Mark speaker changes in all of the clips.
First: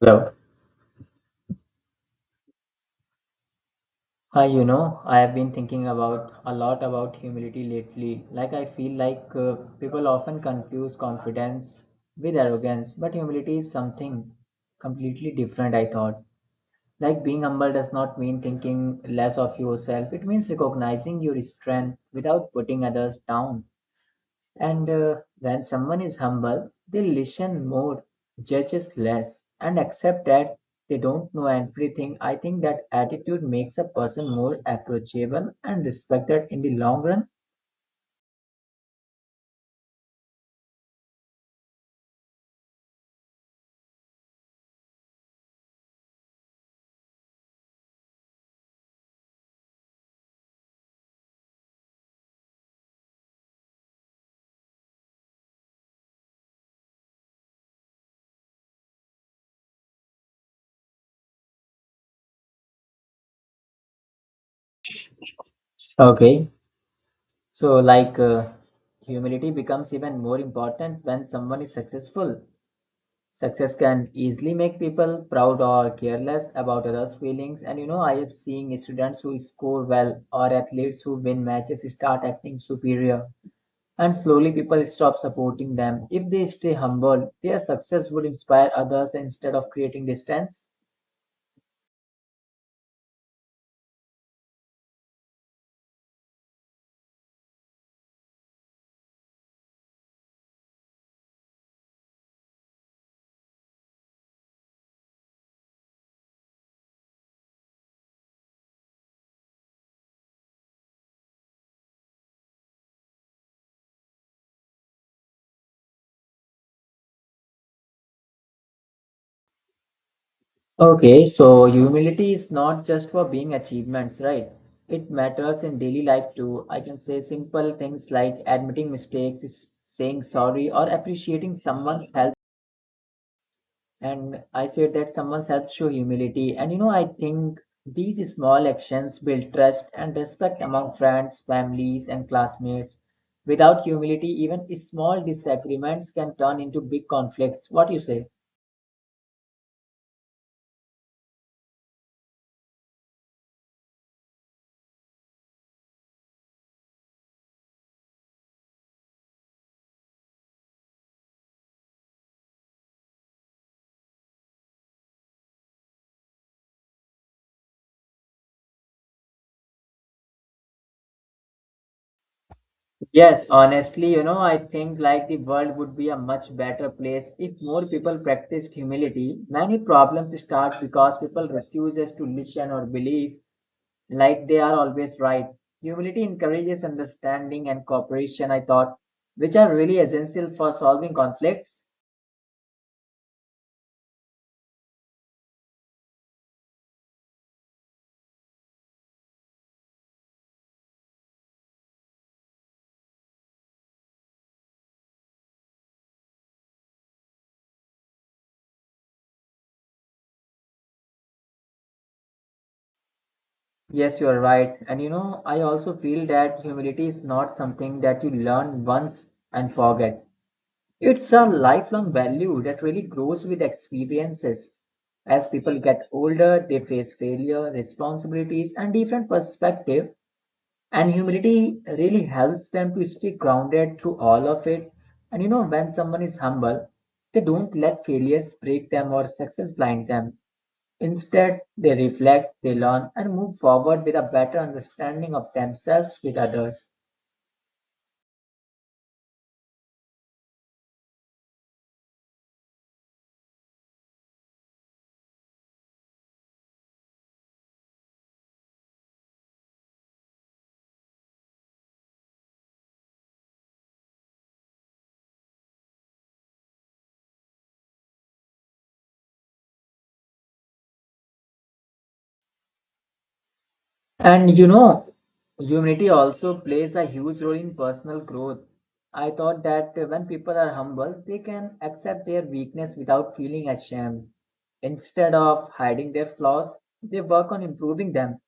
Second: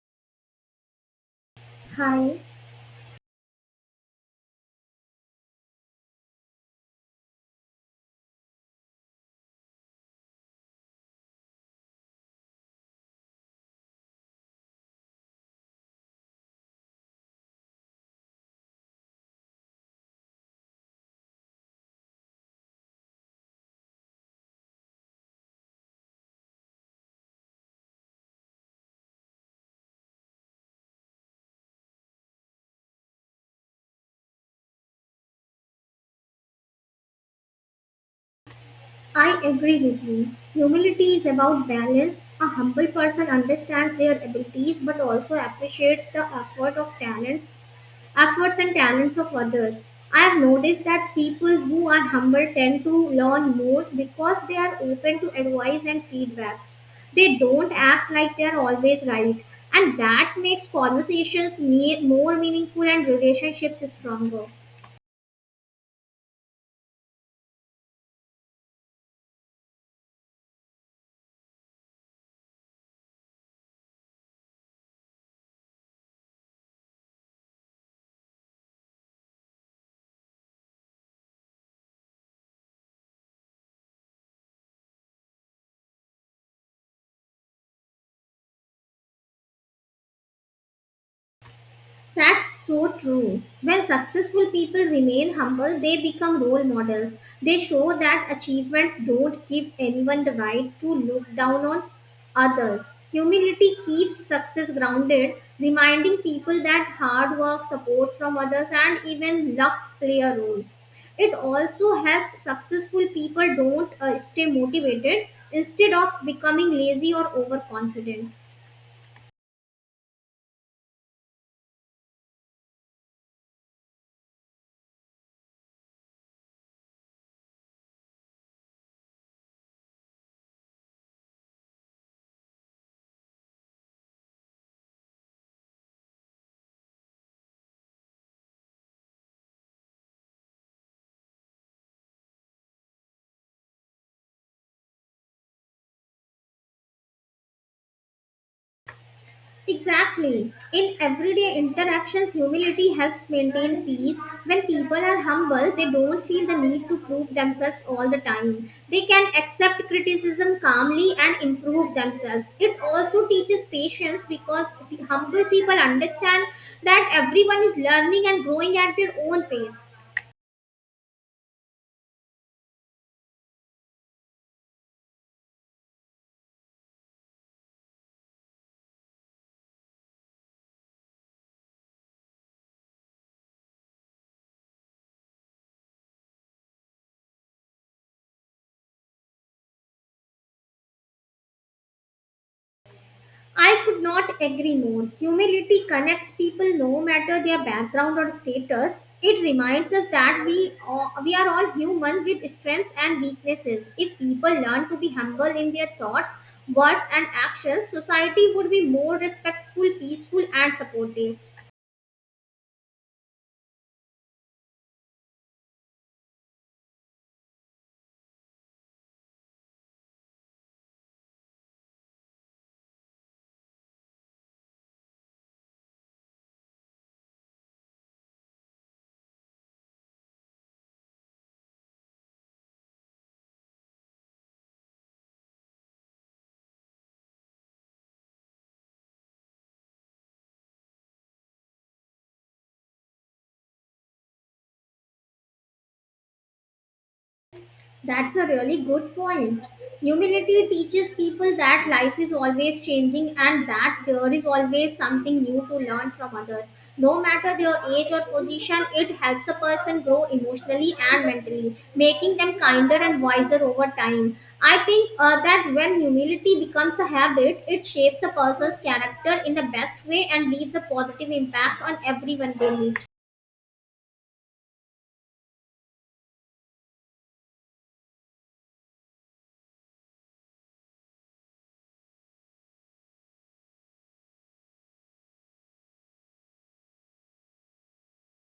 Speaker 1: Hello.
Speaker 2: Hi,
Speaker 1: Hi, you know, I have been thinking about a lot about humility lately. Like, I feel like people often confuse confidence with arrogance, but humility is something completely different, I thought. Like, being humble does not mean thinking less of yourself, it means recognizing your strength without putting others down. And when someone is humble, they listen more, judges less, and accept that they don't know everything. I think that attitude makes a person more approachable and respected in the long run.
Speaker 2: I agree with you. Humility is about balance. A humble person understands their abilities but also appreciates the efforts and talents of others. I have noticed that people who are humble tend to learn more because they are open to advice and feedback. They don't act like they are always right, and that makes conversations more meaningful and relationships stronger.
Speaker 1: Okay, so like humility becomes even more important when someone is successful. Success can easily make people proud or careless about others' feelings. And you know, I have seen students who score well or athletes who win matches start acting superior. And slowly people stop supporting them. If they stay humble, their success would inspire others instead of creating distance.
Speaker 2: That's so true. When successful people remain humble, they become role models. They show that achievements don't give anyone the right to look down on others. Humility keeps success grounded, reminding people that hard work, support from others, and even luck play a role. It also helps successful people don't stay motivated instead of becoming lazy or overconfident.
Speaker 1: Okay, so humility is not just for being achievements, right? It matters in daily life too. I can say simple things like admitting mistakes, saying sorry, or appreciating someone's help. And I say that someone helps show humility. And you know, I think these small actions build trust and respect among friends, families, and classmates. Without humility, even small disagreements can turn into big conflicts. What you say?
Speaker 2: Exactly. In everyday interactions, humility helps maintain peace. When people are humble, they don't feel the need to prove themselves all the time. They can accept criticism calmly and improve themselves. It also teaches patience because the humble people understand that everyone is learning and growing at their own pace.
Speaker 1: Yes, honestly, you know, I think like the world would be a much better place if more people practiced humility. Many problems start because people refuses to listen or believe like they are always right. Humility encourages understanding and cooperation, I thought, which are really essential for solving conflicts.
Speaker 2: I could not agree more. Humility connects people no matter their background or status. It reminds us that we are all human with strengths and weaknesses. If people learn to be humble in their thoughts, words, and actions, society would be more respectful, peaceful, and supportive.
Speaker 1: Yes, you are right. And you know, I also feel that humility is not something that you learn once and forget. It's a lifelong value that really grows with experiences. As people get older, they face failure, responsibilities, and different perspectives, and humility really helps them to stay grounded through all of it. And you know, when someone is humble, they don't let failures break them or success blind them. Instead, they reflect, they learn, and move forward with a better understanding of themselves with others.
Speaker 2: That's a really good point. Humility teaches people that life is always changing and that there is always something new to learn from others. No matter their age or position, it helps a person grow emotionally and mentally, making them kinder and wiser over time. I think that when humility becomes a habit, it shapes a person's character in the best way and leaves a positive impact on everyone they meet.
Speaker 1: And you know, humility also plays a huge role in personal growth. I thought that when people are humble, they can accept their weakness without feeling ashamed. Instead of hiding their flaws, they work on improving them.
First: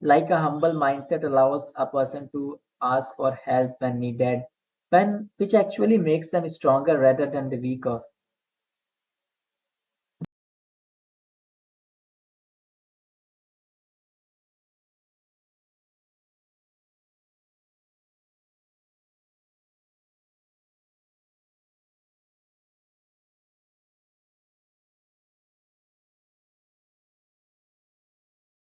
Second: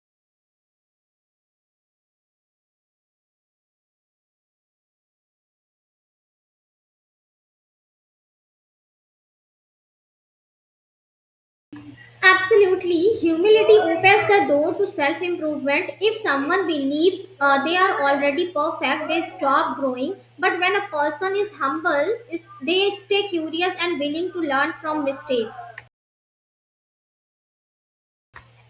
Speaker 1: Like a humble mindset allows a person to ask for help when needed, when which actually makes them stronger rather than the weaker.
Speaker 2: Absolutely. Humility opens the door to self improvement. If someone believes they are already perfect, they stop growing. But when a person is humble, they stay curious and willing to learn from mistakes,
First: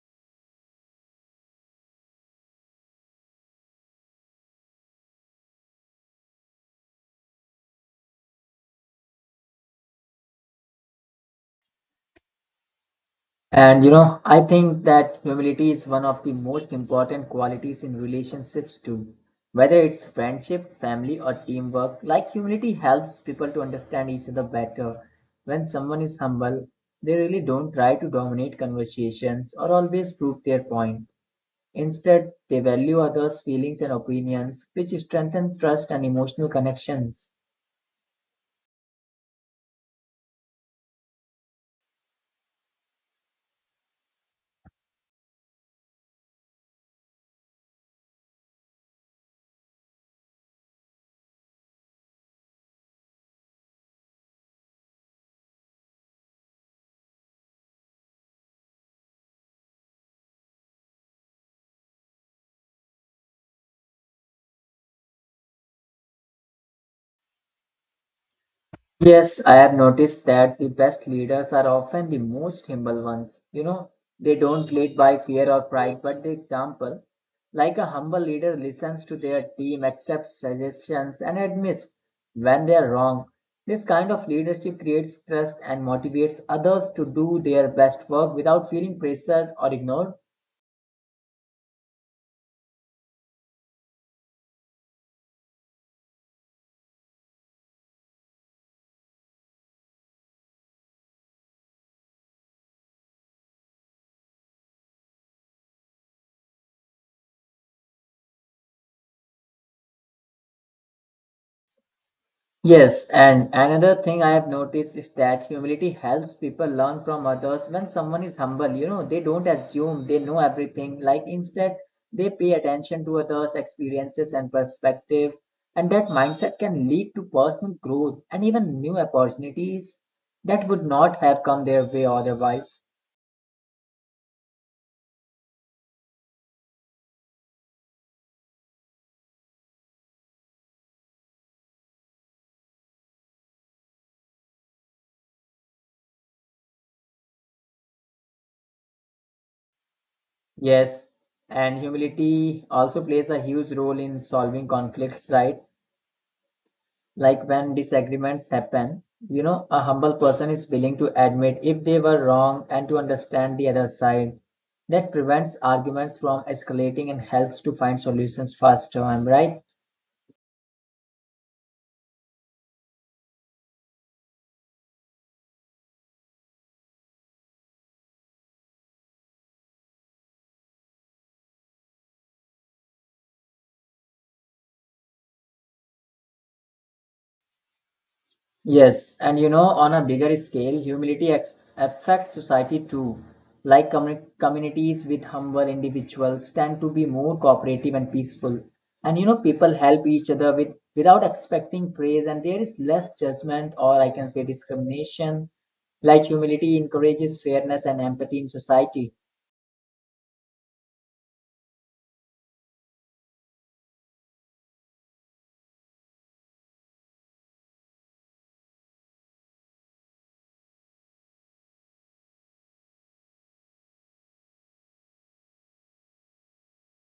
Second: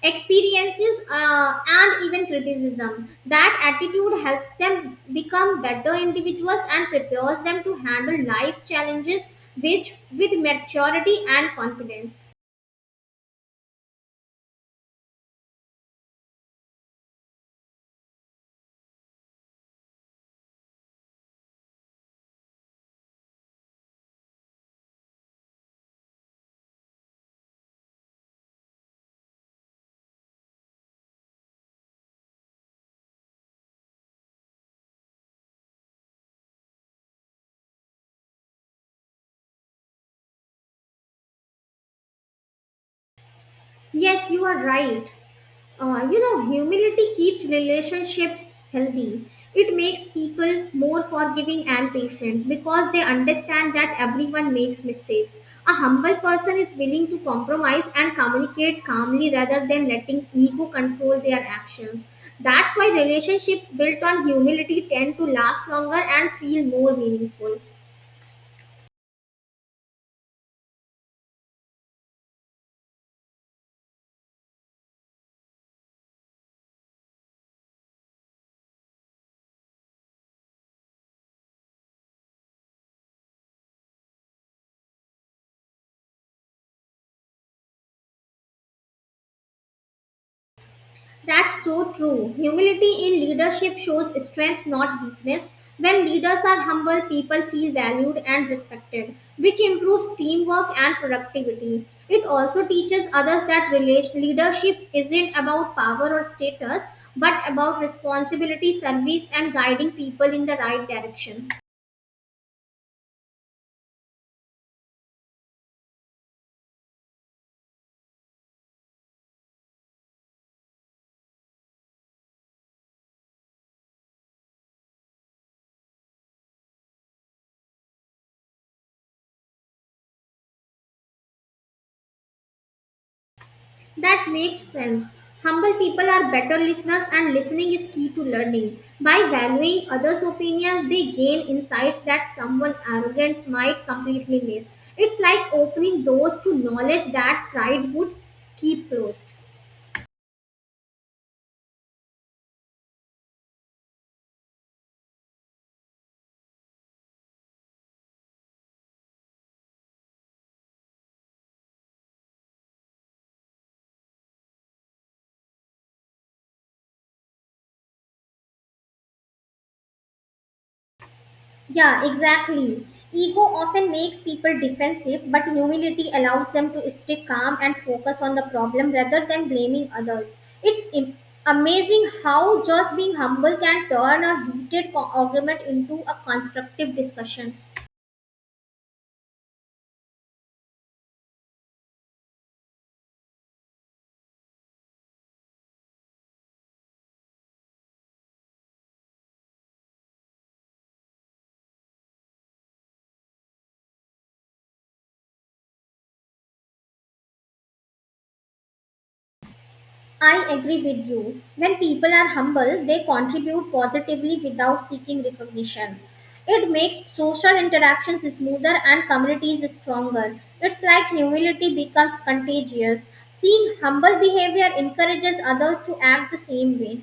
Speaker 2: experiences, and even criticism. That attitude helps them become better individuals and prepares them to handle life's challenges with maturity and confidence.
Speaker 1: And you know, I think that humility is one of the most important qualities in relationships too. Whether it's friendship, family, or teamwork, like humility helps people to understand each other better. When someone is humble, they really don't try to dominate conversations or always prove their point. Instead, they value others' feelings and opinions, which strengthen trust and emotional connections.
Speaker 2: Yes, you are right. Humility keeps relationships healthy. It makes people more forgiving and patient because they understand that everyone makes mistakes. A humble person is willing to compromise and communicate calmly rather than letting ego control their actions. That's why relationships built on humility tend to last longer and feel more meaningful.
Speaker 1: Yes, I have noticed that the best leaders are often the most humble ones. You know, they don't lead by fear or pride, but the example. Like a humble leader listens to their team, accepts suggestions, and admits when they are wrong. This kind of leadership creates trust and motivates others to do their best work without feeling pressured or ignored.
Speaker 2: That's so true. Humility in leadership shows strength, not weakness. When leaders are humble, people feel valued and respected, which improves teamwork and productivity. It also teaches others that leadership isn't about power or status, but about responsibility, service, and guiding people in the right direction.
Speaker 1: Yes, and another thing I have noticed is that humility helps people learn from others. When someone is humble, you know, they don't assume they know everything. Like instead, they pay attention to others' experiences and perspective. And that mindset can lead to personal growth and even new opportunities that would not have come their way otherwise.
Speaker 2: That makes sense. Humble people are better listeners, and listening is key to learning. By valuing others' opinions, they gain insights that someone arrogant might completely miss. It's like opening doors to knowledge that pride would keep closed.
Speaker 1: Yes, and humility also plays a huge role in solving conflicts, right? Like when disagreements happen, you know, a humble person is willing to admit if they were wrong and to understand the other side. That prevents arguments from escalating and helps to find solutions faster, am I right?
Speaker 2: Yeah, exactly. Ego often makes people defensive, but humility allows them to stay calm and focus on the problem rather than blaming others. It's amazing how just being humble can turn a heated argument into a constructive discussion.
Speaker 1: Yes, and you know, on a bigger scale, humility affects society too. Like communities with humble individuals tend to be more cooperative and peaceful. And you know, people help each other with without expecting praise, and there is less judgment or I can say discrimination. Like humility encourages fairness and empathy in society.
Speaker 2: I agree with you. When people are humble, they contribute positively without seeking recognition. It makes social interactions smoother and communities stronger. It's like humility becomes contagious. Seeing humble behavior encourages others to act the same way.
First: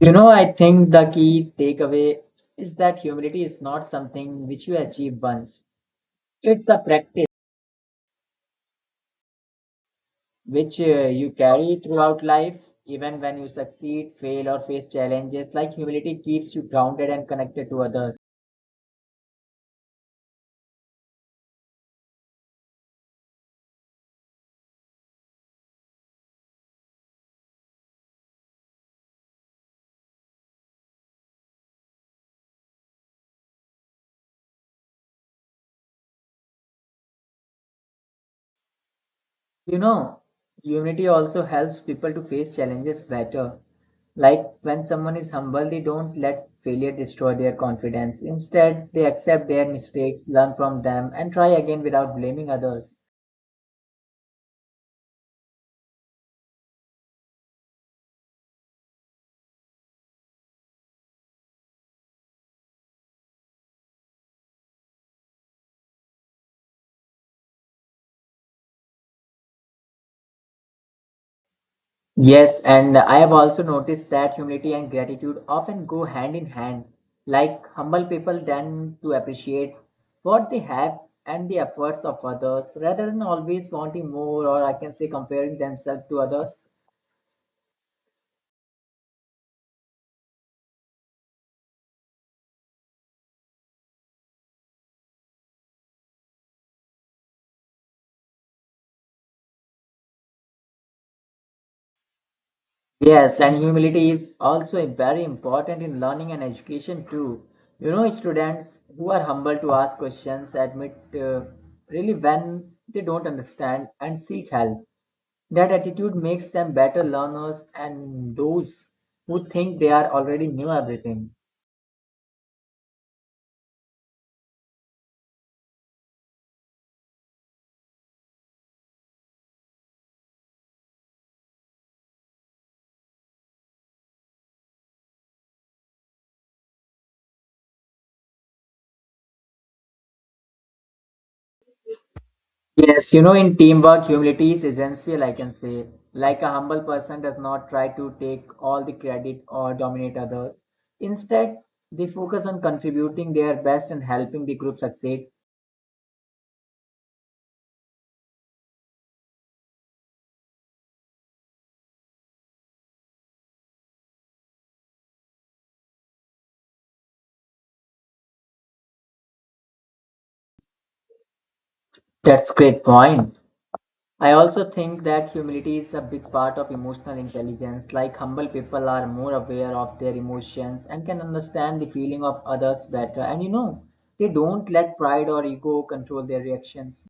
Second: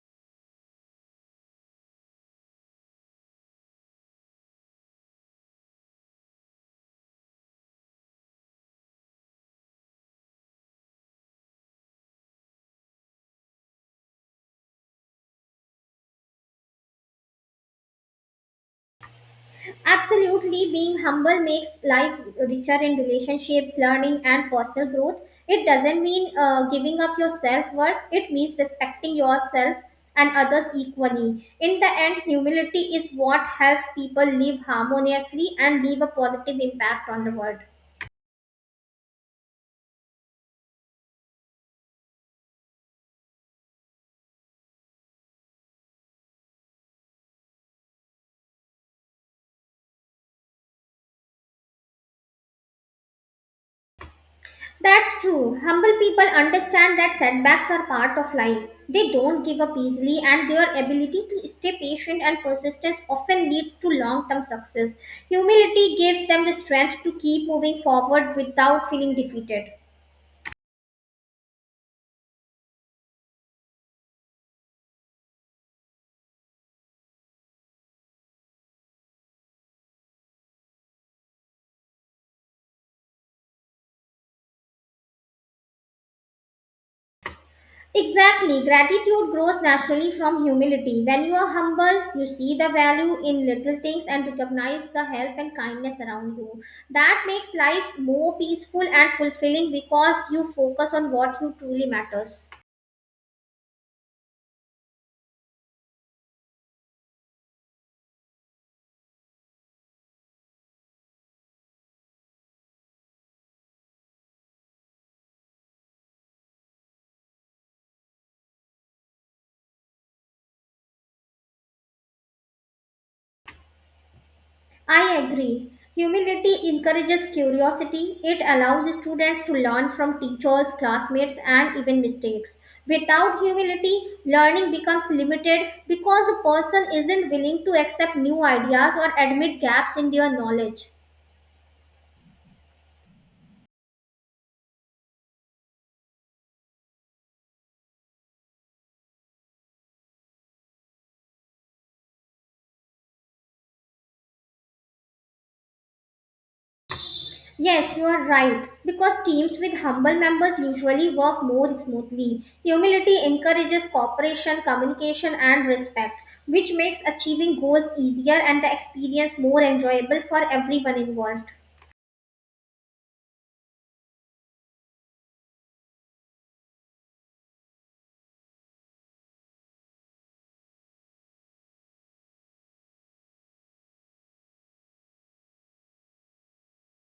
Speaker 1: You know, I think the key takeaway is that humility is not something which you achieve once. It's a practice which you carry throughout life, even when you succeed, fail, or face challenges. Like humility keeps you grounded and connected to others.
Speaker 2: Absolutely, being humble makes life richer in relationships, learning, and personal growth. It doesn't mean giving up your self worth, it means respecting yourself and others equally. In the end, humility is what helps people live harmoniously and leave a positive impact on the world.
Speaker 1: You know, humility also helps people to face challenges better. Like when someone is humble, they don't let failure destroy their confidence. Instead, they accept their mistakes, learn from them, and try again without blaming others.
Speaker 2: That's true. Humble people understand that setbacks are part of life. They don't give up easily, and their ability to stay patient and persistence often leads to long term success. Humility gives them the strength to keep moving forward without feeling defeated.
Speaker 1: Yes, and I have also noticed that humility and gratitude often go hand in hand. Like humble people tend to appreciate what they have and the efforts of others rather than always wanting more or I can say comparing themselves to others.
Speaker 2: Exactly. Gratitude grows naturally from humility. When you are humble, you see the value in little things and recognize the help and kindness around you. That makes life more peaceful and fulfilling because you focus on what you truly matters.
Speaker 1: Yes, and humility is also very important in learning and education too. You know, students who are humble to ask questions, admit really when they don't understand, and seek help. That attitude makes them better learners and those who think they are already knew everything.
Speaker 2: I agree. Humility encourages curiosity. It allows students to learn from teachers, classmates, and even mistakes. Without humility, learning becomes limited because the person isn't willing to accept new ideas or admit gaps in their knowledge.
Speaker 1: Yes, you know, in teamwork, humility is essential, I can say. Like a humble person does not try to take all the credit or dominate others. Instead, they focus on contributing their best and helping the group succeed.
Speaker 2: Yes, you are right. Because teams with humble members usually work more smoothly. Humility encourages cooperation, communication, and respect, which makes achieving goals easier and the experience more enjoyable for everyone involved.
Speaker 1: That's great point. I also think that humility is a big part of emotional intelligence. Like humble people are more aware of their emotions and can understand the feeling of others better. And you know, they don't let pride or ego control their reactions.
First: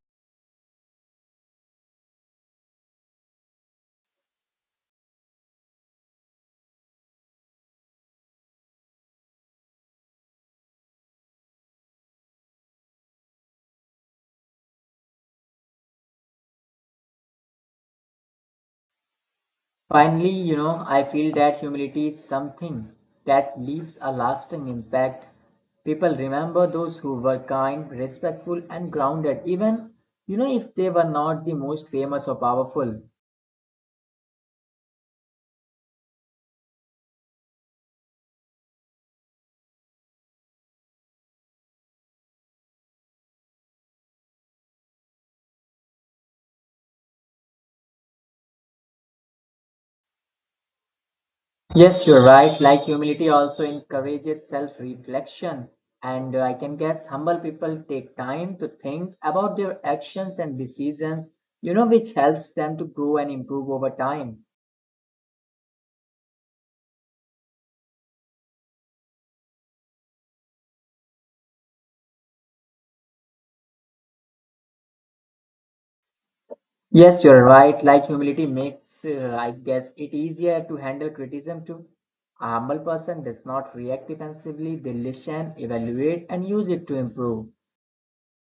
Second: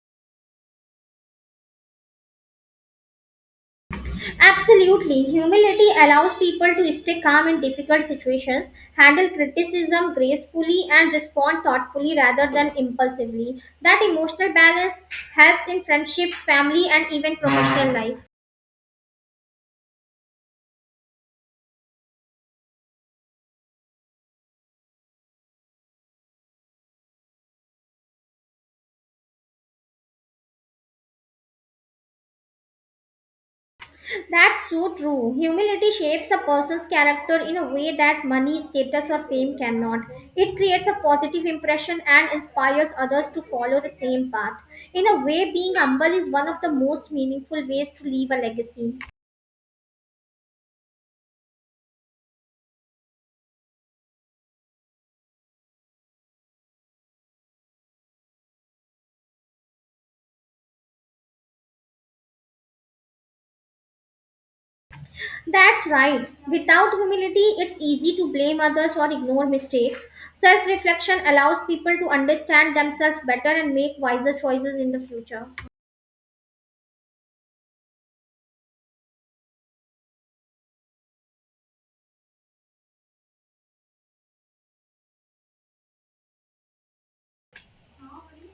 Speaker 2: Absolutely, humility allows people to stay calm in difficult situations, handle criticism gracefully, and respond thoughtfully rather than impulsively. That emotional balance helps in friendships, family, and even professional life.
Speaker 1: Finally, you know, I feel that humility is something that leaves a lasting impact. People remember those who were kind, respectful, and grounded, even, you know, if they were not the most famous or powerful.
Speaker 2: That's so true. Humility shapes a person's character in a way that money, status, or fame cannot. It creates a positive impression and inspires others to follow the same path. In a way, being humble is one of the most meaningful ways to leave a legacy.
Speaker 1: Yes, you're right. Like humility also encourages self reflection. And I can guess humble people take time to think about their actions and decisions, you know, which helps them to grow and improve over time.
Speaker 2: That's right. Without humility, it's easy to blame others or ignore mistakes. Self reflection allows people to understand themselves better and make wiser choices in the future.
Speaker 1: Yes, you're right. Like humility makes, I guess, it easier to handle criticism too. A humble person does not react defensively, they listen, evaluate, and use it to improve.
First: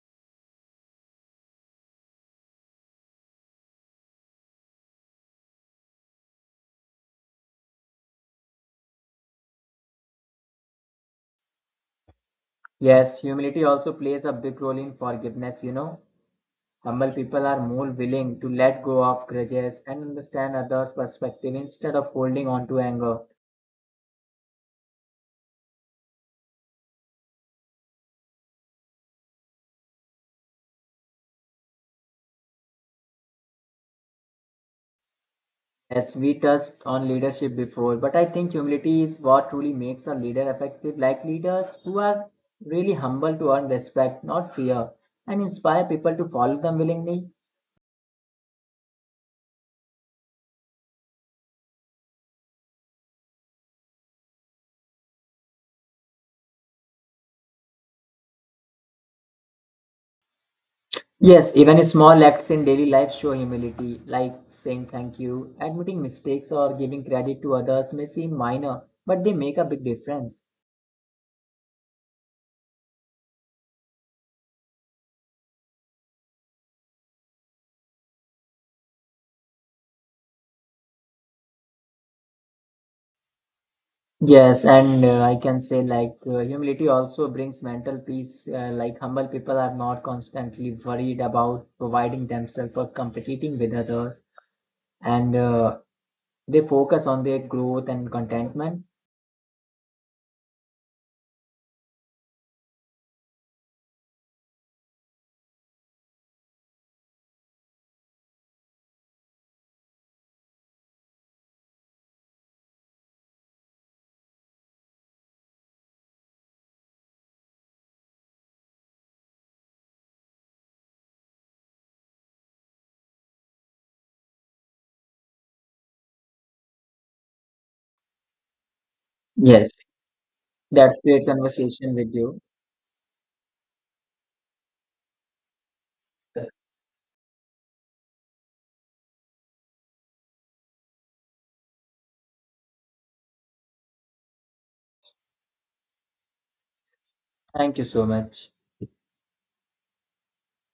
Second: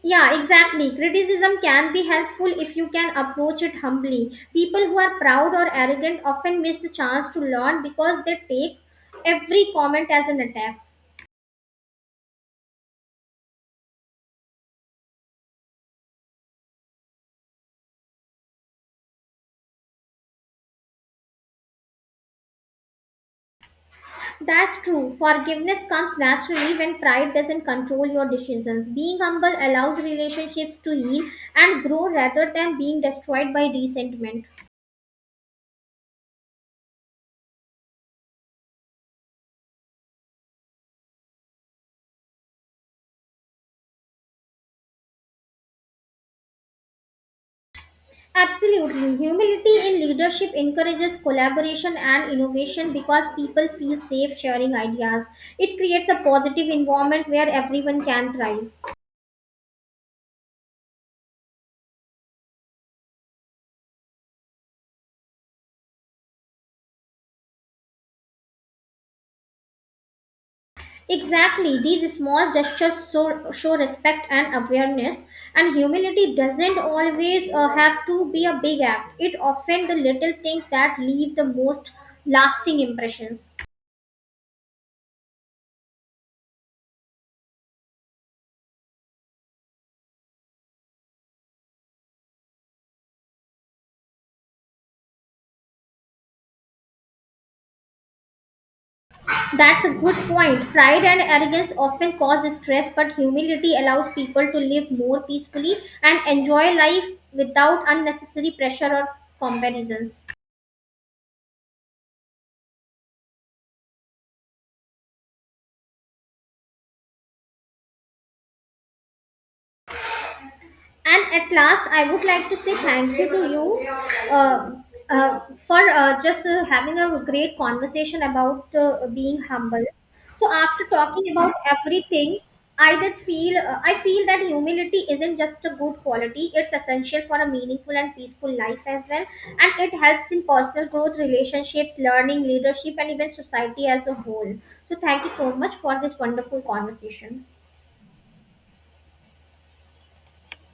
Speaker 2: Yeah, exactly. Criticism can be helpful if you can approach it humbly. People who are proud or arrogant often miss the chance to learn because they take every comment as an attack.
Speaker 1: Yes, humility also plays a big role in forgiveness, you know. Humble people are more willing to let go of grudges and understand others' perspective instead of holding on to anger.
Speaker 2: That's true. Forgiveness comes naturally when pride doesn't control your decisions. Being humble allows relationships to heal and grow rather than being destroyed by resentment.
Speaker 1: As we touched on leadership before, but I think humility is what truly makes a leader effective, like leaders who are really humble to earn respect, not fear, and inspire people to follow them willingly.
Speaker 2: Absolutely. Humility in leadership encourages collaboration and innovation because people feel safe sharing ideas. It creates a positive environment where everyone can thrive.
Speaker 1: Yes, even small acts in daily life show humility, like saying thank you, admitting mistakes, or giving credit to others may seem minor, but they make a big difference.
Speaker 2: Exactly. These small gestures show respect and awareness. And humility doesn't always have to be a big act, it often the little things that leave the most lasting impressions.
Speaker 1: Yes, and I can say like humility also brings mental peace. Like humble people are not constantly worried about providing themselves or competing with others, and they focus on their growth and contentment.
Speaker 2: That's a good point. Pride and arrogance often cause stress, but humility allows people to live more peacefully and enjoy life without unnecessary pressure or comparisons. And at last, I would like to say thank you to you uh, uh, for just having a great conversation about being
Speaker 1: Yes,
Speaker 2: humble. So after
Speaker 1: that's great
Speaker 2: talking about
Speaker 1: conversation with you.
Speaker 2: everything, I feel that humility isn't just a good quality; it's essential for a meaningful and peaceful life as well, and it helps in personal growth, relationships, learning, leadership, and even society as a whole. So thank you so much for this wonderful conversation.
Speaker 1: Thank you so much.